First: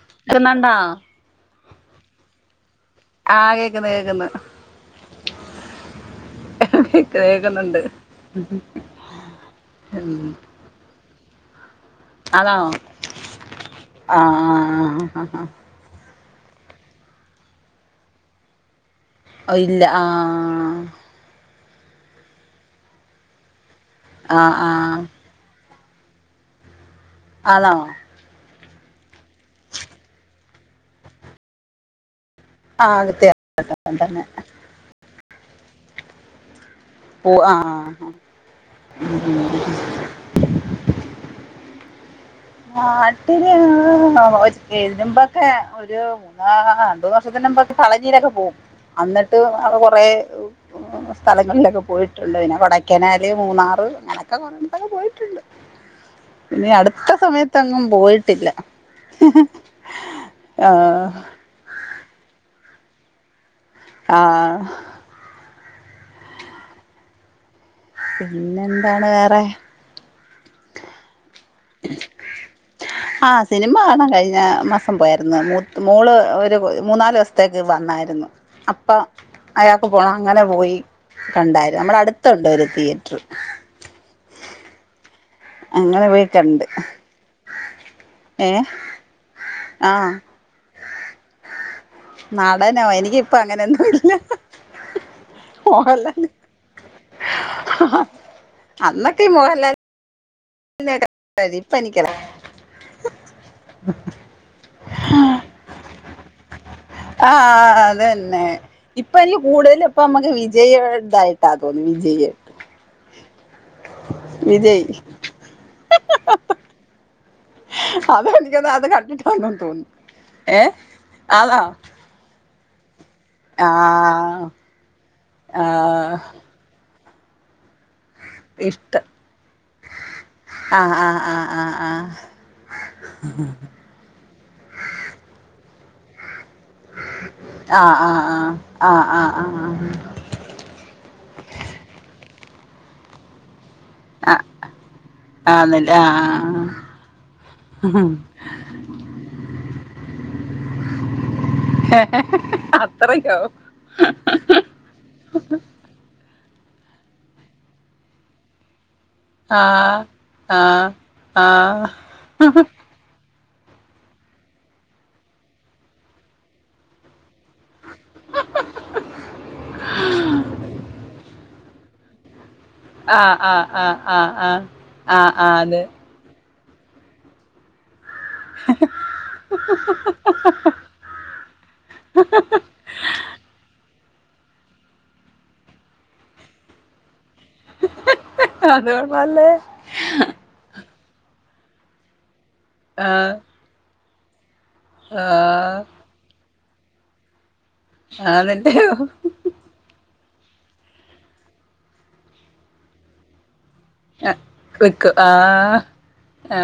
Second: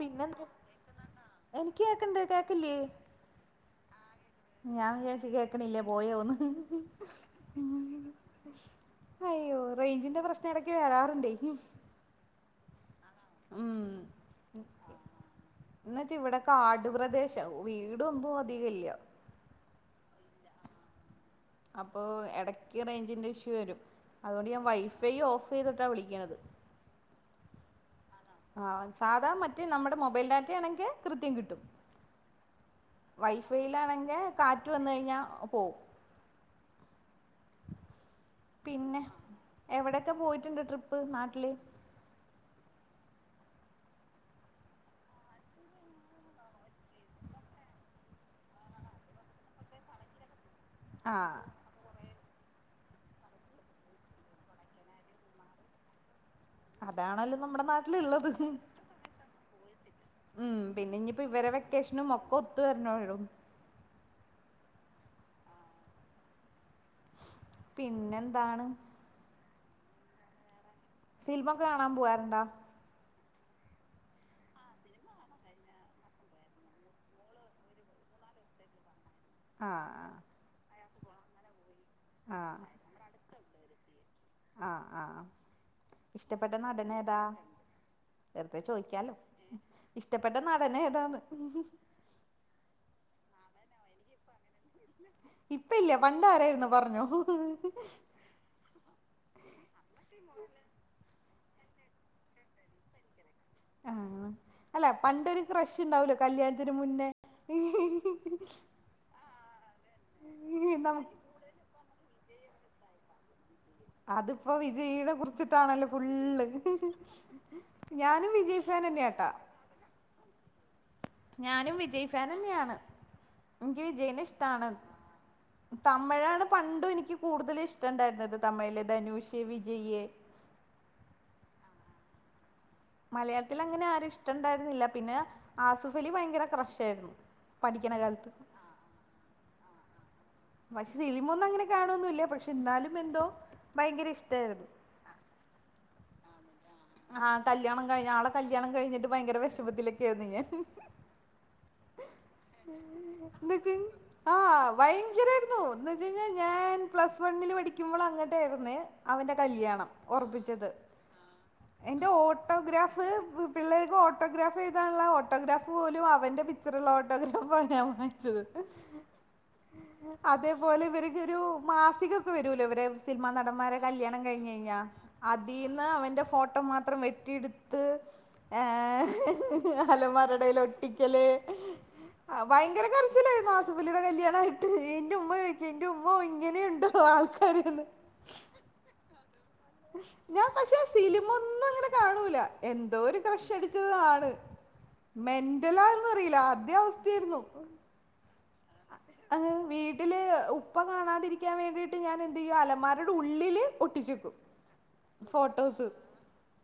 പിന്നെന്ത്‌ കേക്കുന്നുണ്ടോ എനിക്ക് കേക്കണ്ട് കേക്കില്ലേ ആഹ് കേക്കുന്നു കേക്കുന്നു ഞാൻ വിചാരിച്ച് കേക്കണില്ലേ പോയോന്ന് കേക്ക് കേക്കുന്നുണ്ട് അയ്യോ റേഞ്ചിന്റെ പ്രശ്നം ഇടക്ക് വരാറുണ്ടേ. ആന്നോ ഉം ആഹ് ആഹ് ആഹ് എന്ന് വെച്ചാ ഇവിടെ കാട്പ്രദേശാ വീടൊന്നും അധിക ഇല്ലാ. അയില്ലാ ആഹ് അപ്പൊ എടക്ക് റേഞ്ചിന്റെ ഇഷ്യൂ വരും. അതുകൊണ്ട് ആഹ് ഞാൻ ആഹ് വൈഫൈ ഓഫ് ചെയ്ത് ട്ടാ വിളിക്കണത്. [unintelligible] ആഹ് സാധാ മറ്റേ നമ്മുടെ മൊബൈൽ ഡാറ്റയാണെങ്കി കൃത്യം കിട്ടും ആഹ് കൃത്യം വൈഫൈയിലാണെങ്കെ തന്നെ കാറ്റ് വന്ന് കഴിഞ്ഞാ പോം പോ ആഹ് പിന്നെ എവിടെക്കെ പോയിട്ടുണ്ട് ട്രിപ്പ് നാട്ടില് നാട്ടില് [unintelligible] എതിന്മ്പൊക്കെ ഒരു മൂന്നാ രണ്ടൂർഷത്തിന് മുമ്പൊക്കെ പളനീലെക്കെ പോകും അന്നിട്ട് കൊറെ മ്മ് ആ സ്ഥലങ്ങളിലൊക്കെ പോയി ട്ടുണ്ട് പിന്നെ കൊടെക്കനാല് മൂന്നാറ് അങ്ങനൊക്കെ കൊറെന്തൊക്കെ പോയിട്ടുണ്ട് ഇനി അടുത്ത് നമ്മടെ നാട്ടില്ള്ളത് മ്മ് ആഹ് പിന്നിഞ്ഞിപ്പോ ഇവരെ വെക്കേഷനും മൊക്കെ ത്ത് വരണോടും ആഹ് പിന്നെന്താണ് വേറെ? സിൽമൊക്കെ കാണാൻ പോവാറുണ്ടാ ആ സിനിമ കാണാൻ കഴിഞ്ഞ മാസം പോയാര്ന്നു മുത് മോള് ഒരു മൂന്നാല്സ്ത്തേക്ക് വന്നാരുന്നു അപ്പം അയാക്ക് ആഹ് പോണം അങ്ങനെ പോയി കണ്ടാ നമ്മ്ടെ അടുത്ത്ണ്ട് ആഹ് ഒരു തിയേറ്ററ്. ആഹ് ആഹ് അങ്ങനെ പോയി ഇഷ്ടപ്പെട്ട കണ്ട് നടൻ ഏതാ വെറുതെ ഏഹ് ചോദിക്കാലോ ആഹ് ഇഷ്ടപ്പെട്ട നടൻ ഏതാന്ന്. നടനോ എനിക്കിപ്പ അങ്ങനെയൊന്നുമില്ല. ഇപ്പ ഇല്ല പണ്ട് ആരായിരുന്നു പറഞ്ഞോ. അന്നൊക്കെ ഈ മോഹൻലാൽ [unintelligible] ആഹ് അല്ല പണ്ടൊരു ക്രഷ് ഇണ്ടാവൂലോ. കല്യാ ആഹ് അത് തന്നെ ഇപ്പ എനിക്ക് കൂടുതലും ഇപ്പ നമുക്ക് വിജയ് നമുക്ക് ഇതായിട്ടാ തോന്നുന്ന വിജയ്. അതിപ്പോ വിജയ് വിജയിനെ കുറിച്ചിട്ടാണല്ലേ ഫുള്ള്. അത് ഞാനും എനിക്ക് വിജയ് തോന്നുന്നു ഫാൻ അത് കണ്ടിട്ട് തന്നെയാട്ടാ ആണെന്ന് തോന്നുന്നു ഏഹ്. ഞാനും വിജയ് ഫാൻ തന്നെയാണ്. ആ എനിക്ക് വിജയിന് ഇഷ്ടയാണ് ആ തമിഴാണ് പണ്ടും എനിക്ക്. കൂടുതലും ഇഷ് ഇഷ്ടമുണ്ടായിരുന്നത് തമിഴിലെ ഇഷ്ട ധനുഷ് വിജയ്. ആ ആ ആ ആ മലയാൾത്തിലങ്ങനെ ആരേ ഇഷ്ടാണ്ടായിരുന്നില്ല. പിന്നെ ആസിഫ് അലി ഭയങ്കര ക്രഷായിരുന്നു ആ പഠിക്കണ ആ കാലത്ത് ആ ആ ആആ ആ പശ് സില്മൊന്നങ്ങനെ കാണൊന്നൊല്ല പ എന്നാലും എന്തോ ഭയങ്കര അ ഇഷ്ടായിരുന്നു ആന്ന് ല്ലേ ആ ആഹ കല്യാണം കഴിഞ്ഞ ആളെ കല്യാണം കഴിഞ്ഞിട്ട് ഭയങ്കര വെ ഷമത്തിലൊക്കെ ആരുന്നു ഞാൻ. അത്രക്കോ ആ ഭയങ്കരായിരുന്നു എന്നുവെച്ചയി ഞാൻ പ്ലസ് വണ്ണിൽ പഠിക്ക്മ്പള് അങ്ങട്ടായിരുന്നേ ആ ആ ആ എന്റെ ഓട്ടോഗ്രാഫ്. പിള്ളേർക്ക് ഓട്ടോഗ്രാഫ് എഴുതാനുള്ള ഓട്ടോഗ്രാഫ് പോലും അവന്റെ പിച്ചറ് ള്ള ഓട്ടോഗ്രാഫ് ആണ് ഞാൻ വാങ്ങിച്ചത്. അതേ പോലെ ഇവർക്കൊരു മാസികക്കെ വരൂല്ലേ ആ ആ സിൽമാ ആ നടന്മാരെ ആ ആ കല്യാണം ആ കഴിഞ്ഞഴിഞ്ഞാ ആ അതെ അതിന്ന് അവന്റെ ഫോട്ടോ ഫോട്ടോ മാത്രം വെട്ടിയട്ത്ത് ഏ അലമാരടൽ ഒട്ടിക്കല് ഭയങ്കര കര്ച്ചില്ലായിരുന്നു ആ സ - കല്യാണായിട്ട് എന്റെ ഉമ്മ ചോയി ക്ക എന്റെ ഉമ്മോ ഇങ്ങനെണ്ടോ ആൾക് അത് കൊള്ളാലോ ഞാൻ പക്ഷെ സിനിമ ഒന്നും അങ്ങനെ കാണൂല എന്തോ ആ ഒരു ക്രഷ് അടിച്ചത് ആണ് ആ മെന്റലാന്ന് അറിയില്ല അതേ അവസ്ഥയായിരുന്നു ആണല്ലോ ഏഹ് വീട്ടില് ഉപ്പ കാണാതിരിക്കാൻ വേണ്ടിയിട്ട് ഞാൻ എന്തു ചെയ്യും അലമാരുടെ ഉള്ളില് ഒട്ടിച്ചു ആ ക്കും വെക്കും ആ ഫോട്ടോസ് ആ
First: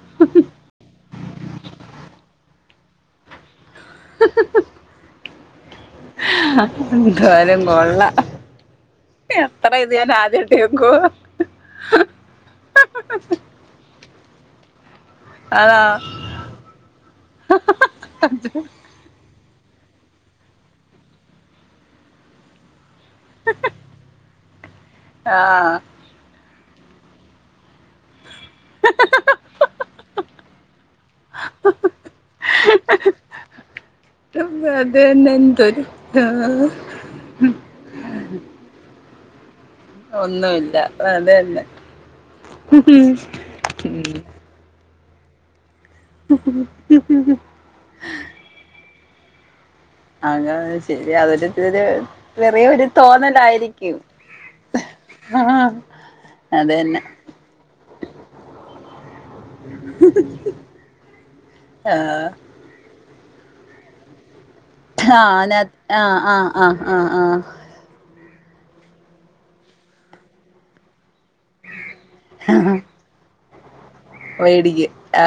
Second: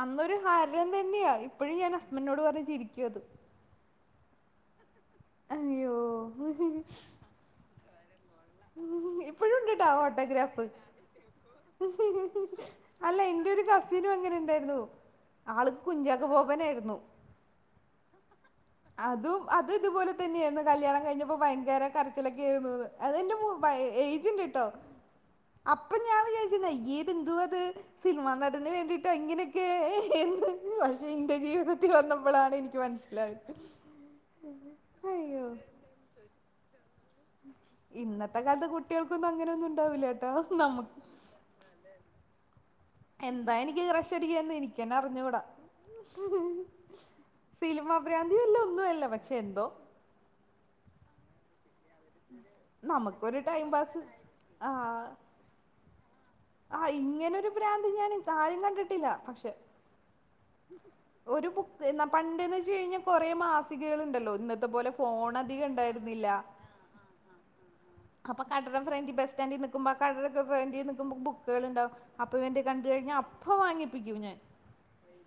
അന്നൊരു ഹരം തന്നെയാ ഇപ്പോഴും ഞാൻ ഹസ്ബന്റിനോട് പറയും ഞ്ഞ് ചിരിക്കും അത്‌ ഹ് ഹ് എന്തായാലും കൊള്ളാം ഉ എത്ര ഇപ്പഴുംണ്ട്ട്ടോ ആ ഇത് ഞാൻ ആദ്യായിട്ട് ഓട്ടോഗ്രാഫ് കേക്കുവാ ഹ് ഹ് അല്ല എന്റെ ഒരു കസിനും അങ്ങനെ ണ്ടേര്ന്നു ആൾ ആണോ കുഞ്ചാക്കോപൊബാബനേര്ന്നു അതും ത് ഇതുപോലെ തന്നെര്ന്നു കല്യാണം കഴിഞ്ഞപ്പോ ഭയങ്കര കരച്ചിലൊക്കെയായിരിന്നു ന്ന് ഒ ബയ് എയ്ജ് ണ്ട് ട്ടോ ആഹ് അപ്പൊ ഞാൻ വിചാ [unintelligible] എന്തുവാ ഇത് സിനിമ നടന് വേണ്ടിയിട്ട് അങ്ങനെയൊക്കെ പക്ഷെ എന്റെ ജീവിതത്തിൽ വന്നപ്പോളാണ് എനിക്ക് മനസിലായത് അതന്നെ അയ്യോ എന്തൊരു ഇന്നത്തെ കാലത്ത് കു ട്ടികൾക്കും അങ്ങനെയൊന്നു ഒന്നുല്ല അത് തന്നെ എന്താ എനിക്ക് ക്രഷ് അടിക്കാ എന്ന് എനി നിക്കെന്നെ അറിഞ്ഞൂട ഹ് ഹ് സിലിമഭ്രാന്തി പക്ഷെ എന്തോ അതാണ് ശെരി അവരിതുവരെ ചെറിയ ഒരു നമുക്കൊരു ടൈം തോന്നലായിരിക്കും പാസ് ആ അതന്നെ ഇങ്ങനെ ഒരു ഭ്രാന്ത്‌ ഞാനിത് ആരും കണ്ടിട്ടില്ല പക്ഷെ ഒരു ബുക്ക്‌ എന്നാ ആഹ് പണ്ട്ന്ന് വെച്ച കഴിഞ്ഞ കൊറേ മാസികകൾ ഉണ്ടല്ലോ ഇന്നത്തെ പോലെ ആ ഫോൺ അ അധികം ആ ഉണ്ടായിരുന്നില്ല ആ ആ ആ ആ അപ്പം കടന്റെ ഫ്രണ്ട് ബസ്റ്റൻഡിൽ നിക്കുമ്പോൾ കടന്റെ ഫ്രണ്ടി നിക്കുമ്പോ ബുക്ക് ക്കുകൾണ്ടാവും അപ്പൊ ഇവന്റെ കണ്ടു കഴിഞ്ഞ അപ് പ്പോവാങ്ങി വേടിക്കും ആ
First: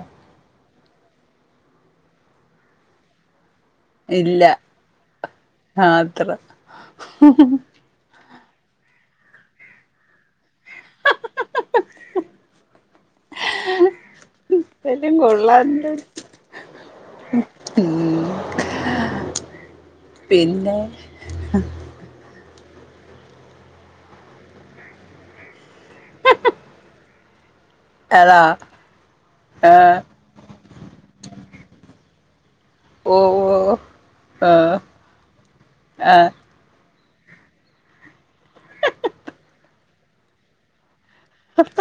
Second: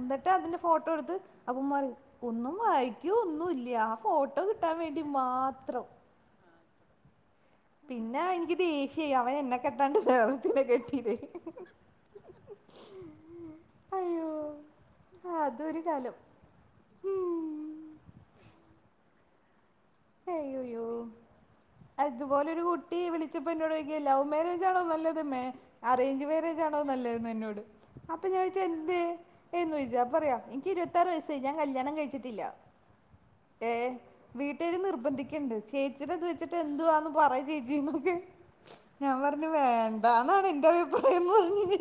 എന്നിട്ട് അതിന്റെ ഫോട്ടോ എടുത്ത് അപ്പൊ പറയും ഒന്നും വായിക്കൊ ല്ല ആ ഫോട്ടോ ഇല്ല കിട്ടാൻ വേണ്ടി മാത്രം അത്ര പിന്നെ എനിക്ക് ദേഷ്യായി അവൻ എന്നെ കെട്ടാണ്ട് വേറെ കെട്ടിയില്ലേ അയ്യോ എല്ലാം അതൊരു കൊള്ളാണ്ട് കാലം ഉം ഉം പിന്നെ അയ്യോയ്യോ ആ ട്ടി വിളിച്ചപ്പോ എന്നോട് ചോദിക്കുവാ ലൗ മാരേജാണോ നല്ലത് മേ അറേഞ്ച് മാരേജ് ആണോ നല്ലതെന്ന് എന്നോട് അപ്പം അതാ ചോയിച്ച് എന്തേ എന്ന് ചോദിച്ചു ആഹ് അപ്പ പറയാ എനിക്ക് ഇരുപത്താറ് വയസ്സായി ഞാൻ കല്യാണം കഴിച്ചി ട്ടില്ല ഓ ഓ ആ എല്ലാരും നിർബന്ധിക്കണ്ട്. ചേച്ചീടത് വെച്ചിട്ട് എന്തുവാന്നും പറയ് ചേച്ചീന്നൊക്കെ. ഞാൻ പറഞ്ഞു വേണ്ടാന്നാണ് എന്റെ അഭി എന്നു പറഞ്ഞ്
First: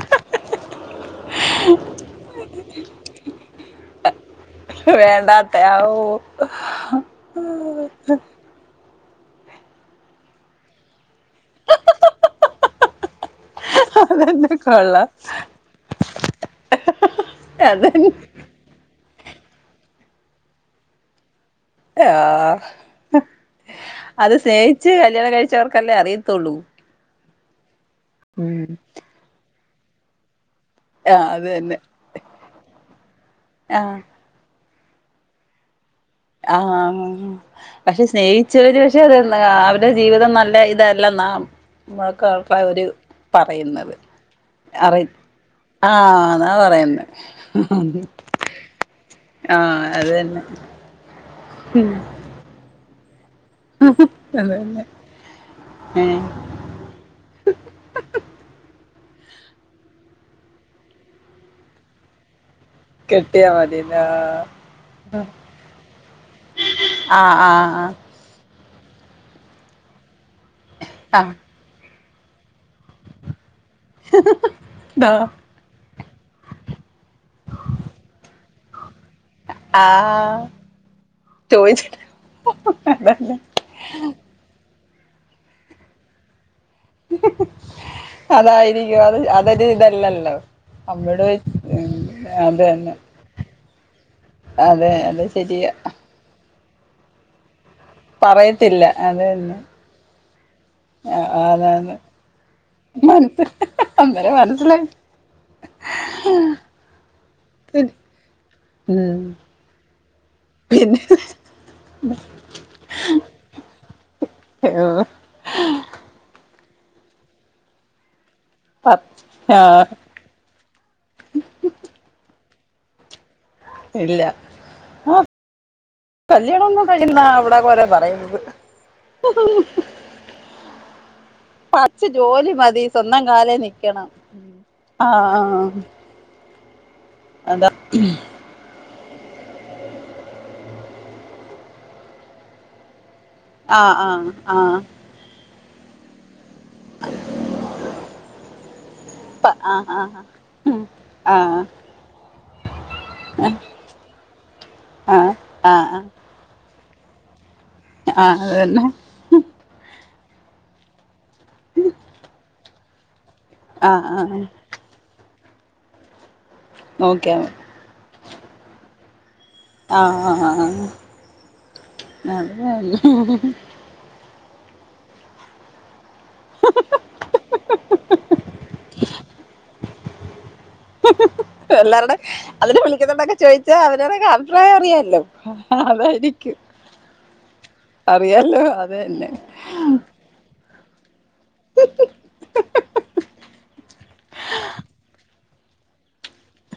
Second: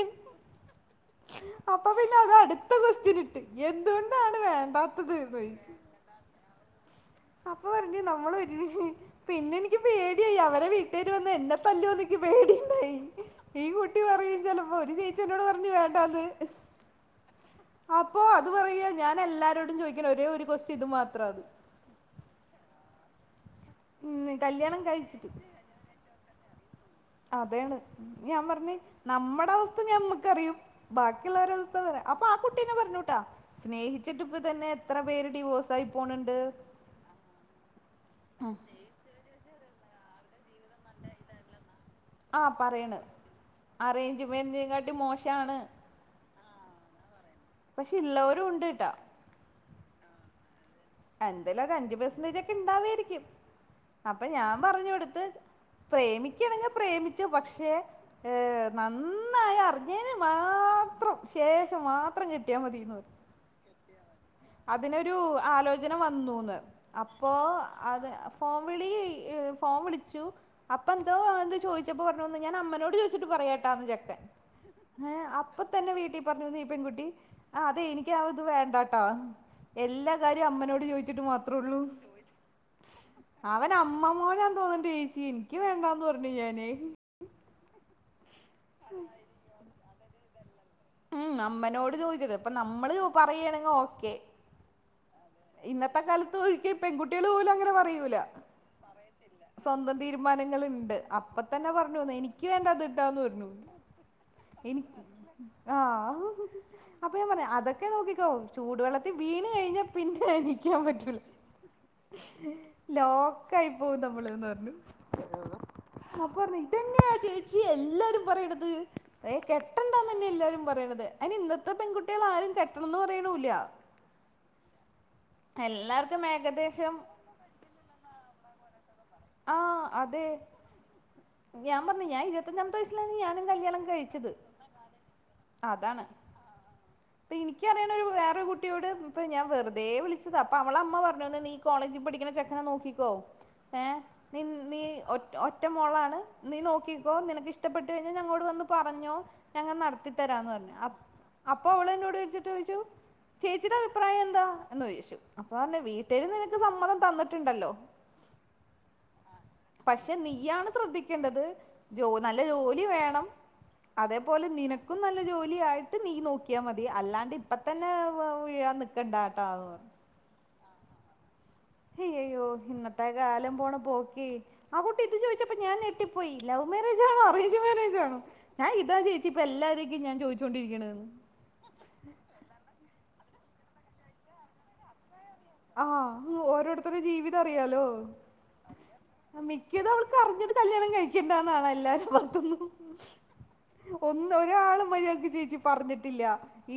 അപ്പൊ പിന്നെ അത് പ്രായം എന്ന് പറഞ്ഞു അപ്പൊ പിന്നെ അത് അടുത്ത കൊസ്റ്റ്യൻ ഇട്ടു എന്തുകൊണ്ടാണ് വേണ്ടാത്തത് എന്ന് വേണ്ടാത്ത ചോദിച്ചു ആ അപ്പൊ ഓ പറഞ്ഞ് നമ്മളൊരുമിച്ച് പിന്നെ എനിക്ക് പേടിയായി അവരെ വീട്ടാ ര് വന്ന് എന്നെ തല്ലോന്ന് ഇഥക്ക് പേടി ണ്ടായി. ഈ കുട്ടി പറയും അതന്നെ ചെലപ്പോ ഒര് കൊള്ളാം റ്റീച്ചറിനോട് പറഞ്ഞ് വേണ്ടാന്ന്. അതന്നെ അപ്പോ അത് പറയാ ഞാൻ എല്ലാരോടും ചോദിക്ക്ണ ഒരേ ഒരു കൊസ്റ്റ്യൻ ഇത് മാത്രാ അത് യാ ഹ് ഉം, അത് കല്യാണം സ്നേഹിച്ച് കഴിച്ചിട്ട് കല്യാണം കഴിച്ചവർക്കല്ലേ അറിയത്തൊള്ളൂ. അതേണ് ഞാൻ പറഞ്ഞ് നമ്മടെ അവസ് ഥ ഞമ്മക്കറിയും ആ അത് തന്നെ ബാക്കിയുള്ളോരവസ്ഥ പറയാ അപ്പൊ ആ കുട്ട്യന്നെ പറഞ്ഞൂട്ടാ ആ സ്നേഹിച്ചിട്ട് ഇപ്പ തന്നെ എത്ര പേര് ഡിവോസായി ആ ആ ആ പക്ഷെ സ്നേഹിച്ചോര് പക്ഷെ [unintelligible] അവർ ടെ ജീവിതം നല്ല ഇതല്ലെന്നാം മ്മക്കാപ്പ ആഹ് അവര് പറയണ് പറയുന്നത്. അറേഞ്ച് മാരേജിനെക്കാട്ടി ഞാഅറയും മോശാണ് ആ ന്നാ പറയുന്നെ പക്ഷെ ഇള്ളോരും ഉണ്ട് ട്ടോ ആ അതെ ന്നെ അ എന്തേലും ഒരഞ്ച് പേസൻ്റേജൊക്കെ ഇണ്ടാവേരി ക്കും അപ്പം അത് ഞാൻ തന്നെ പറഞ്ഞു കൊട്ത്ത്- ഏ പ്രേമിക്ക ആണെങ്കിൽ പ്രേമിച്ചോ പക്ഷെ ഏ- നന്നായ് അറിഞ്ഞേന് മാത്രം ശേഷം മാത്രം കി കെട്ടിയ മതീന്നാ ആ- ങ്ങ് വന്നൂന്ന് അപ്പോ ആ ആ അതെ അപ്പൊ ഫോൺ വിളീ ഈഹ് ഫോൺ വിളിച്ചു അപ്പ എന്തോ ആ ആണ്ട് ചോയി ചപ്പോ പറഞ്ഞോന്ന് ഞാനമ്മോട് ചോദിച്ചിട്ട് പറയാ ത് ചെക്കൻ അപ്പെ തന്നെ വീ പറഞ്ഞൂ ഈ പെൺങ്കുട്ടി ആ അതെ എനിക്ക് ആ ഇത് വേണ്ടാട്ടാ ആ എല്ലാ ആ കാര്യവും അമ്മനോ ചോയിച്ചിട്ട് മാത്രേള്ളു ചോദിച്ചിട്ട് അതല്ല അവൻ അമ്മമ്മോ ട് തോന ന്റേച്ചിഎനിക്ക് വേണ്ട എന്ന് പറഞ്ഞു ഞാന് അതായിരിക്കും അത് അതൊരു ഇതല്ലല്ലോ അമ്മയോട് ഉം ചോദിച്ച് അമ്മനോട് ഉം ചോദിച്ചത് അപ്പൊ അത് നമ്മള് തന്നെ പറയാണെങ്കിൽ ഓക്കെ അതെ അത് ശരിയാ ഇന്നത്തെ കാലത്ത് ഒഴി പെൺകുട്ടികൾ പോലുമങ്ങനെ പറ പറയത്തില്ല അതന്നെ മനെ ണ്ട് അപ്പൊ തന്നെ പറഞ്ഞു ന്ന് എനിക്ക് വേണ്ടട്ടാന്ന് മനസ് പറഞ്ഞു അന്നേരം മനസ്സിലായി ആ അപ്പൊ ഞാൻ പറയാ അതൊക്കെ നോക്കിക്കോ ചൂടുവെള്ളത്തിൽ ഉം വീണ് കഴിഞ്ഞ പിന്നെ എണീക്കാൻ പിന്നെ പറ്റൂല ലോക്കായി പോകും നമ്മളന്ന് പറഞ്ഞു ഉം അപ്പ പറഞ്ഞ് ഇതെങ്ങനാ ചേച്ചി എല്ലാരും പറയണത് പത്ത് ആഹ് കെട്ടണ്ടാന്ന് തന്നെ എല്ലാരും അ അതിന് ഇന്നത്തെ പെൺകുട്ടികൾ ആരും കെട്ടണംന്ന് പറയണൂംല്ല്യ ഇല്ല ആ എല്ലാർക്കും കല്യാണം ഒന്നും ഏകദേശം കയ്യണ്ടന്നാ അവിടെ കൊറേ പറയുന്നത് ആഹ് അതെ ഞാൻ പറഞ്ഞു പടിച്ച് ഞാൻ ജോലി ഇരുപത്തഞ്ചാമത്തെ മതി വയസ്സിലാണ് സ്വന്തം ഞാനും കാലേ കല്യാണം നിക്കണം കഴിച്ചത് ആഹ അതാണ് ഇപ്പൊ എനിക്കറിയണ ഒരു വേറൊരു കുട്ടിയോട് അപ്പൊ ഞാൻ വെറുതെ വിളിച്ചാ അപ്പൊ അവളെ അമ്മ പറഞ്ഞോന്ന് നീ കോളേജിൽ പഠിക്കുന്ന ചെക്കനെ നോക്കിക്കോ അ ഏഹ് അ നി അ നീ ഒ ഒറ്റ മോളാണ് നീ നോക്കിക്കോ നിനക്ക് ഇഷ്ടപ്പെട്ടു കഴിഞ്ഞാൽ ഞങ്ങളോട് വന്ന് പറഞ്ഞോ പ്പ ഞങ്ങ ആ ആ നടത്തിത്തരാന്ന് പറഞ്ഞ് ആ ആ അപ്പൊ അവള് എന്നോട് വിളിച്ചിട്ട് ചോദിച്ചു ചേച്ചിയുടെ അഭിപ്രായം എന്താ എന്ന് ചോദിച്ചു ആ അപ്പൊ ആ ആ പറഞ്ഞ് വീട്ടില് നിനക്ക് സമ്മതം തന്നിട്ടുണ്ടല്ലോ ആഹ അതന്നെ പക്ഷെ നീയാണ് ശ്രദ്ധിക്കേ ണ്ടത് ജോ നല്ല ജോലി എ വേണം ആ ആ അതേപോലെ നിനക്കും നല്ല ജോലി [unintelligible] നീ നോക്കി നോക്കിയാ മതി അല്ലാണ്ട് നോക്കിയാ മതി ഇപ്പ തന്നെ വ്വ വാ ഒഴിയനിക്ക കണ്ടാട്ടാവ് ആഹ് ആഹ് ആഹ് ആഹ് ഹയ്യയ്യോ ഇന്നത്തെ കാലം പോണ പോക്കേ ആ കുട്ടി ഇത് ചോദിച്ചപ്പ ഞാഞെട്ട് ഞെട്ടി പോയി ലവ് മാര്യേജാണോ ആണോ അറേഞ്ച് മാരേജ് ആണോ ഞാൻ ഇതാ ചേച്ചി ഇപ്പൊ എല്ലാരേക്കും ഞാൻ ചോദിച്ചോണ്ടിരിക്കണന്ന് എല്ലാരുടെ അതിനെ വിളിക്കുന്നോണ്ടൊക്കെ ചോദിച്ചാ അവരോരഭിപ്രായം അറിയാല്ലോ ആ അതായിരിക്കും ഓരോരുത്തടെ ജീവിതം അറിയാലോ അറിയാലോ അത് തന്നെ മിക്കതും അവൾക്ക് അറിഞ്ഞത് എല്ലും ഒ ഒരാും മര്യാ ചേ [unintelligible] പറഞ്ഞിട്ടില്ല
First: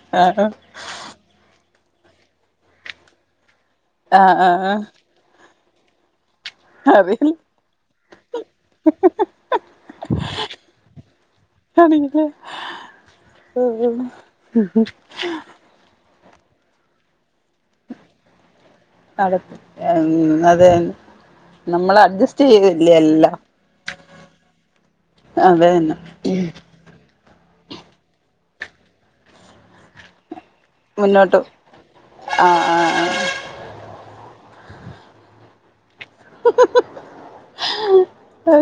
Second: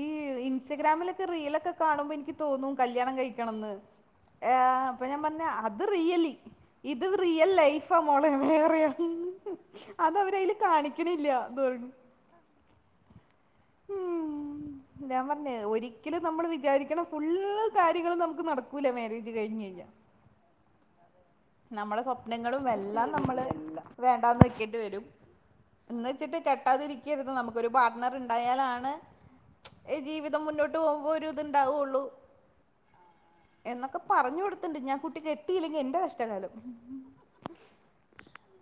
ഈ ആ ഇൻസ്റ്റഗ്രാമിലൊക്കെ റീലൊക്കെ കാണുമ്പോ എനിക്ക് തോന്നും കല്യാണം കഴിയ് കയ്ക്കണെന്ന് ആ ആ എയ ആ അപ്പൊ ഞാൻ പറഞ്ഞ ഹസ് അത് റിയലി ഇത് അറിയില്ല റിയൽ ലൈഫാ മോളെേ വേറെയാ അതവരതിൽ കാണിക്കണില്ല അറിയില്ല ഞാൻ പറഞ്ഞേ ഒരി ഇതു നമ്മൾ വിചാരിക്കണ ഫുള്ളൂ കാര്യങ്ങളും [unintelligible] നടക്കൂല്ല മാര്യേജ് നടക്കും കഴിഞ്ഞു അത് തന്നെ നമ്മള് നമ്മുടെ അഡ്ജസ്റ്റ് സ്വപ്നങ്ങളും ചെയ്യല്ലേ എല്ലാം നമ്മളെ വേണ്ടാന്നു വയ്ക്കണ്ടി വരും അത് തന്നെ എന്നെചെ കേട്ടാണ്ടിരിക്കല്ല് ഒരു പാർട്ണർ ഉണ്ടായാലാണെ ഈ ജീവിത മുന്നോട്ട് ആഹ് ആഹ് ആഹ് എന്നൊക്കെ പറഞ്ഞ കൊടുത്തിണ്ട് ഞാൻ കുട്ടി കെട്ടിയില്ലങ്ക എന്റെ കഷ്ട ാലും അതെ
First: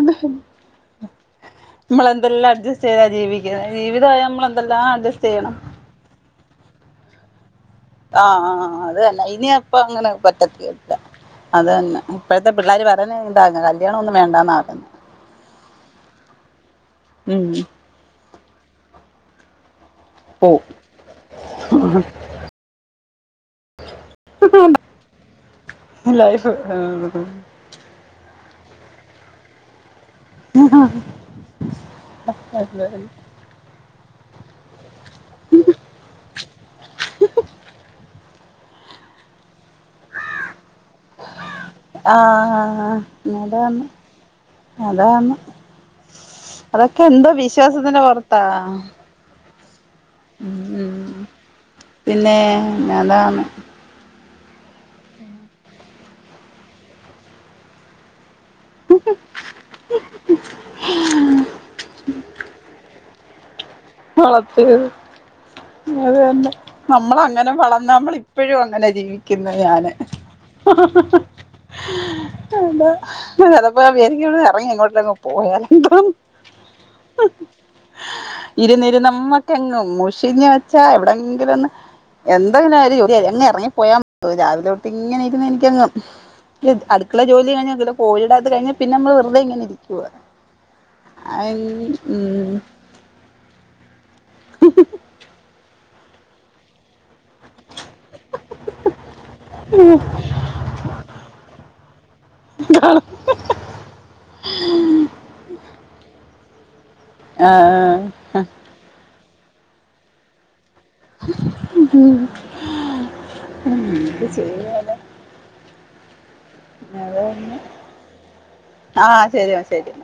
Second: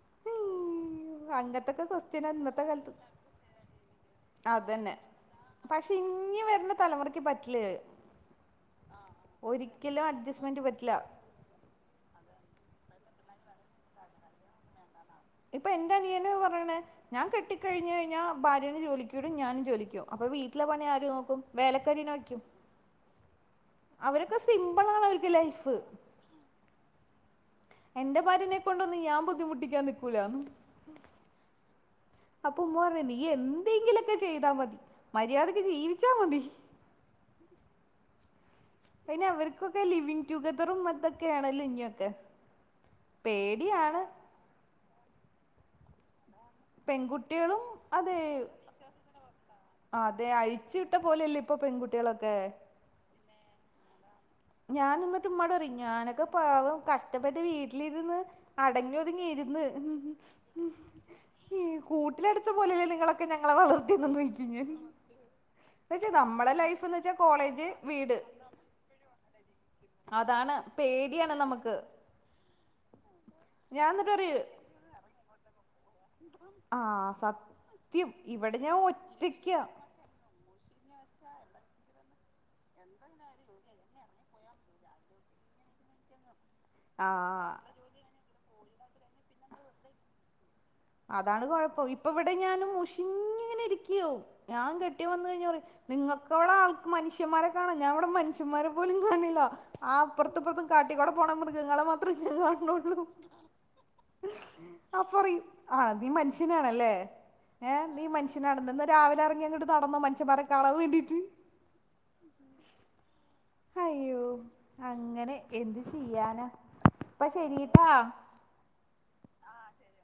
[unintelligible] നമ്മളെന്തെല്ലാം അഡ്ജസ്റ്റ് ചെയ്താ ജീവിക്കന്നേ ജീവിതമായാ നമ്മളെ ന്തെല്ലാം അഡ്ജസ്റ്റ് ചെയ്യണം ഇങ്ങി വരുന്ന തലമുറക്ക് പറ്റില്യേ ആഹ് ആഹ് അതന്നെ ഇനി അപ്പ അങ്ങനെ അഡ്ജസ്റ്റ്മെന്റ് പറ്റത്തില്ല പറ്റില്ല അത് തന്നെ ഇപ്പഴത്തെ പിള്ളേരു പറ അെ [unintelligible] ഉണ്ടാ കല്യാണം ഒന്ന വേണ്ടാന്നു ഇപ്പൊ എന്താ നിയന പറയണ ഞാൻ ഉം കെട്ടിക്കയിഞ്ഞു കഴിഞ്ഞാ ഭാര്യെനെ ജോലിയ്ക്ക് വിടും ഞാനും ജോലിപോകും അപ്പൊ വീട്ടിലെ പോവും പണി ആര് നോക്കും വേലകാരീനെ വക്കും അവരൊക്കെ സിമ്പിൾ ആണ് അവരക്കെ ലൈഫ് ലൈഫ് എന്റെ ഭാര്യേനെ കൊണ്ടന്ന് ഞാൻ ബുദ്ധിമുട്ടികാൻ നിക്കൂലാന്ന് അപ്പൊ ഉമ്മ പറയുവാ നീ എന്തെങ്കിലും ക്ക് ചെയ്താൽ മതി- മര്യാദയ്ക്ക് ജീവിച്ചാ മതി- പിന്നെ അവർക്കൊക്കെ ലിവിങ് ടൂ ഗെ ആഹ് അത അന്ന് പേടിയാണ് അതെ അന്ന്- അതൊക്കെ എന്തോ പെൺകുട്ടികളും വിശ്വാസത്തിൻ്റെ പൊറത്താ? ആ അതെ അഴിച്ചു വിട്ട പോലെയല്ലോ ഇപ്പൊ പെൺകുട്ടികളൊക്കെ പിന്നെ അതാണ് ഞാനിന്നിട്ട് ഉമ്മാട പറ ഞാനൊക്കെ പാവം കഷ്ടപ്പെട്ട് വീട്ടിലിരുന്ന്- അടങ്ങി ഒതുങ്ങി ഇരുന്ന് കൂട്ടിലടച്ച പോലെല്ലേ നിങ്ങളൊക്ക് നിങ്ങളെ വളർ വളർത്ത് വെച്ചാ അത് തന്നെ നമ്മളെ ലൈഫ് എന്ന് വെച്ചാ നമ്മളങ്ങനെ കോളേജ് വളർന്നമ്മള വീട് ഇപ്പോഴും അങ്ങനെ ജീവിക്കും ക്കുന്നു ഞാന് അതാണ് പേടിയാണ് നമുക്ക് എന്ത ചിലപ്പോ ഞാൻ എന്നിട്ട് എനിക്ക് ഇവിടെ പറയും ഇറങ്ങി അങ്ങോട്ടങ് പോയാലെ ആ സത്യം ഇവിടെ ഞാൻ ഇരുന്നിരിന്ന് ഒറ്റക്കാ നമ്മക്കെങ്ങും മുഷിഞ്ഞ വെച്ചാ എവി ങ്കിലന്ന് എന്തെങ്കിലും അരി ഒടി അങ്ങ് ഇറങ്ങി പോയാ രാവിലെ അവിടു ഇങ്ങനൊയിരുന്നു എനിക്കങ് ക്ക് അടുക്കള ജോലി ആ കഴിഞ്ഞാ പിന്നെ കോഴിടെ കഴിഞ പിന്നെ നമ്മൾ വെറുതെ ഇങ്ങെ ഇരിക്കുവ അതാണ് കൊഴപ്പം ഇപ്പ ഇവിടെ ഉം ഞാനും മുഷിഞ്ഞിങ്ങനെ ഇരി ക്കൂ ഞാൻ കെട്ടിയോ വന്നു കഴിഞ്ഞ പറ നിങ്ങൾക്കിവിടെ ആ മ മനഷ്യന്മാരെ കാണാം ഞാൻ ഇവിടെ മനുഷ്യമാരെ പോലും കാണില്ലോ ആ അപ്പുറത്തുംപ്പറത്തും കാട്ടിക്കൂടെ പോണ മൃഗങ്ങളെ മാത്രേ ഞാൻ കാണന്നുള്ളു ആ പറയും നീ മനുഷ്യനാണല്ലേ ഏ ആഹ് നീ മനുഷ്യനാണെന്ന് ഇന്ന് രാവിലെ ഇറങ്ങ അങ്ങട്ട് നടന്നോ മനുഷ്യന്മാരെ കണാൻ വേണ്ടിട്ട് ഇത് ചെയ്താലോ ചെയ്യാന അതന്നെ ആഹ് ശരി എന്ന ശരി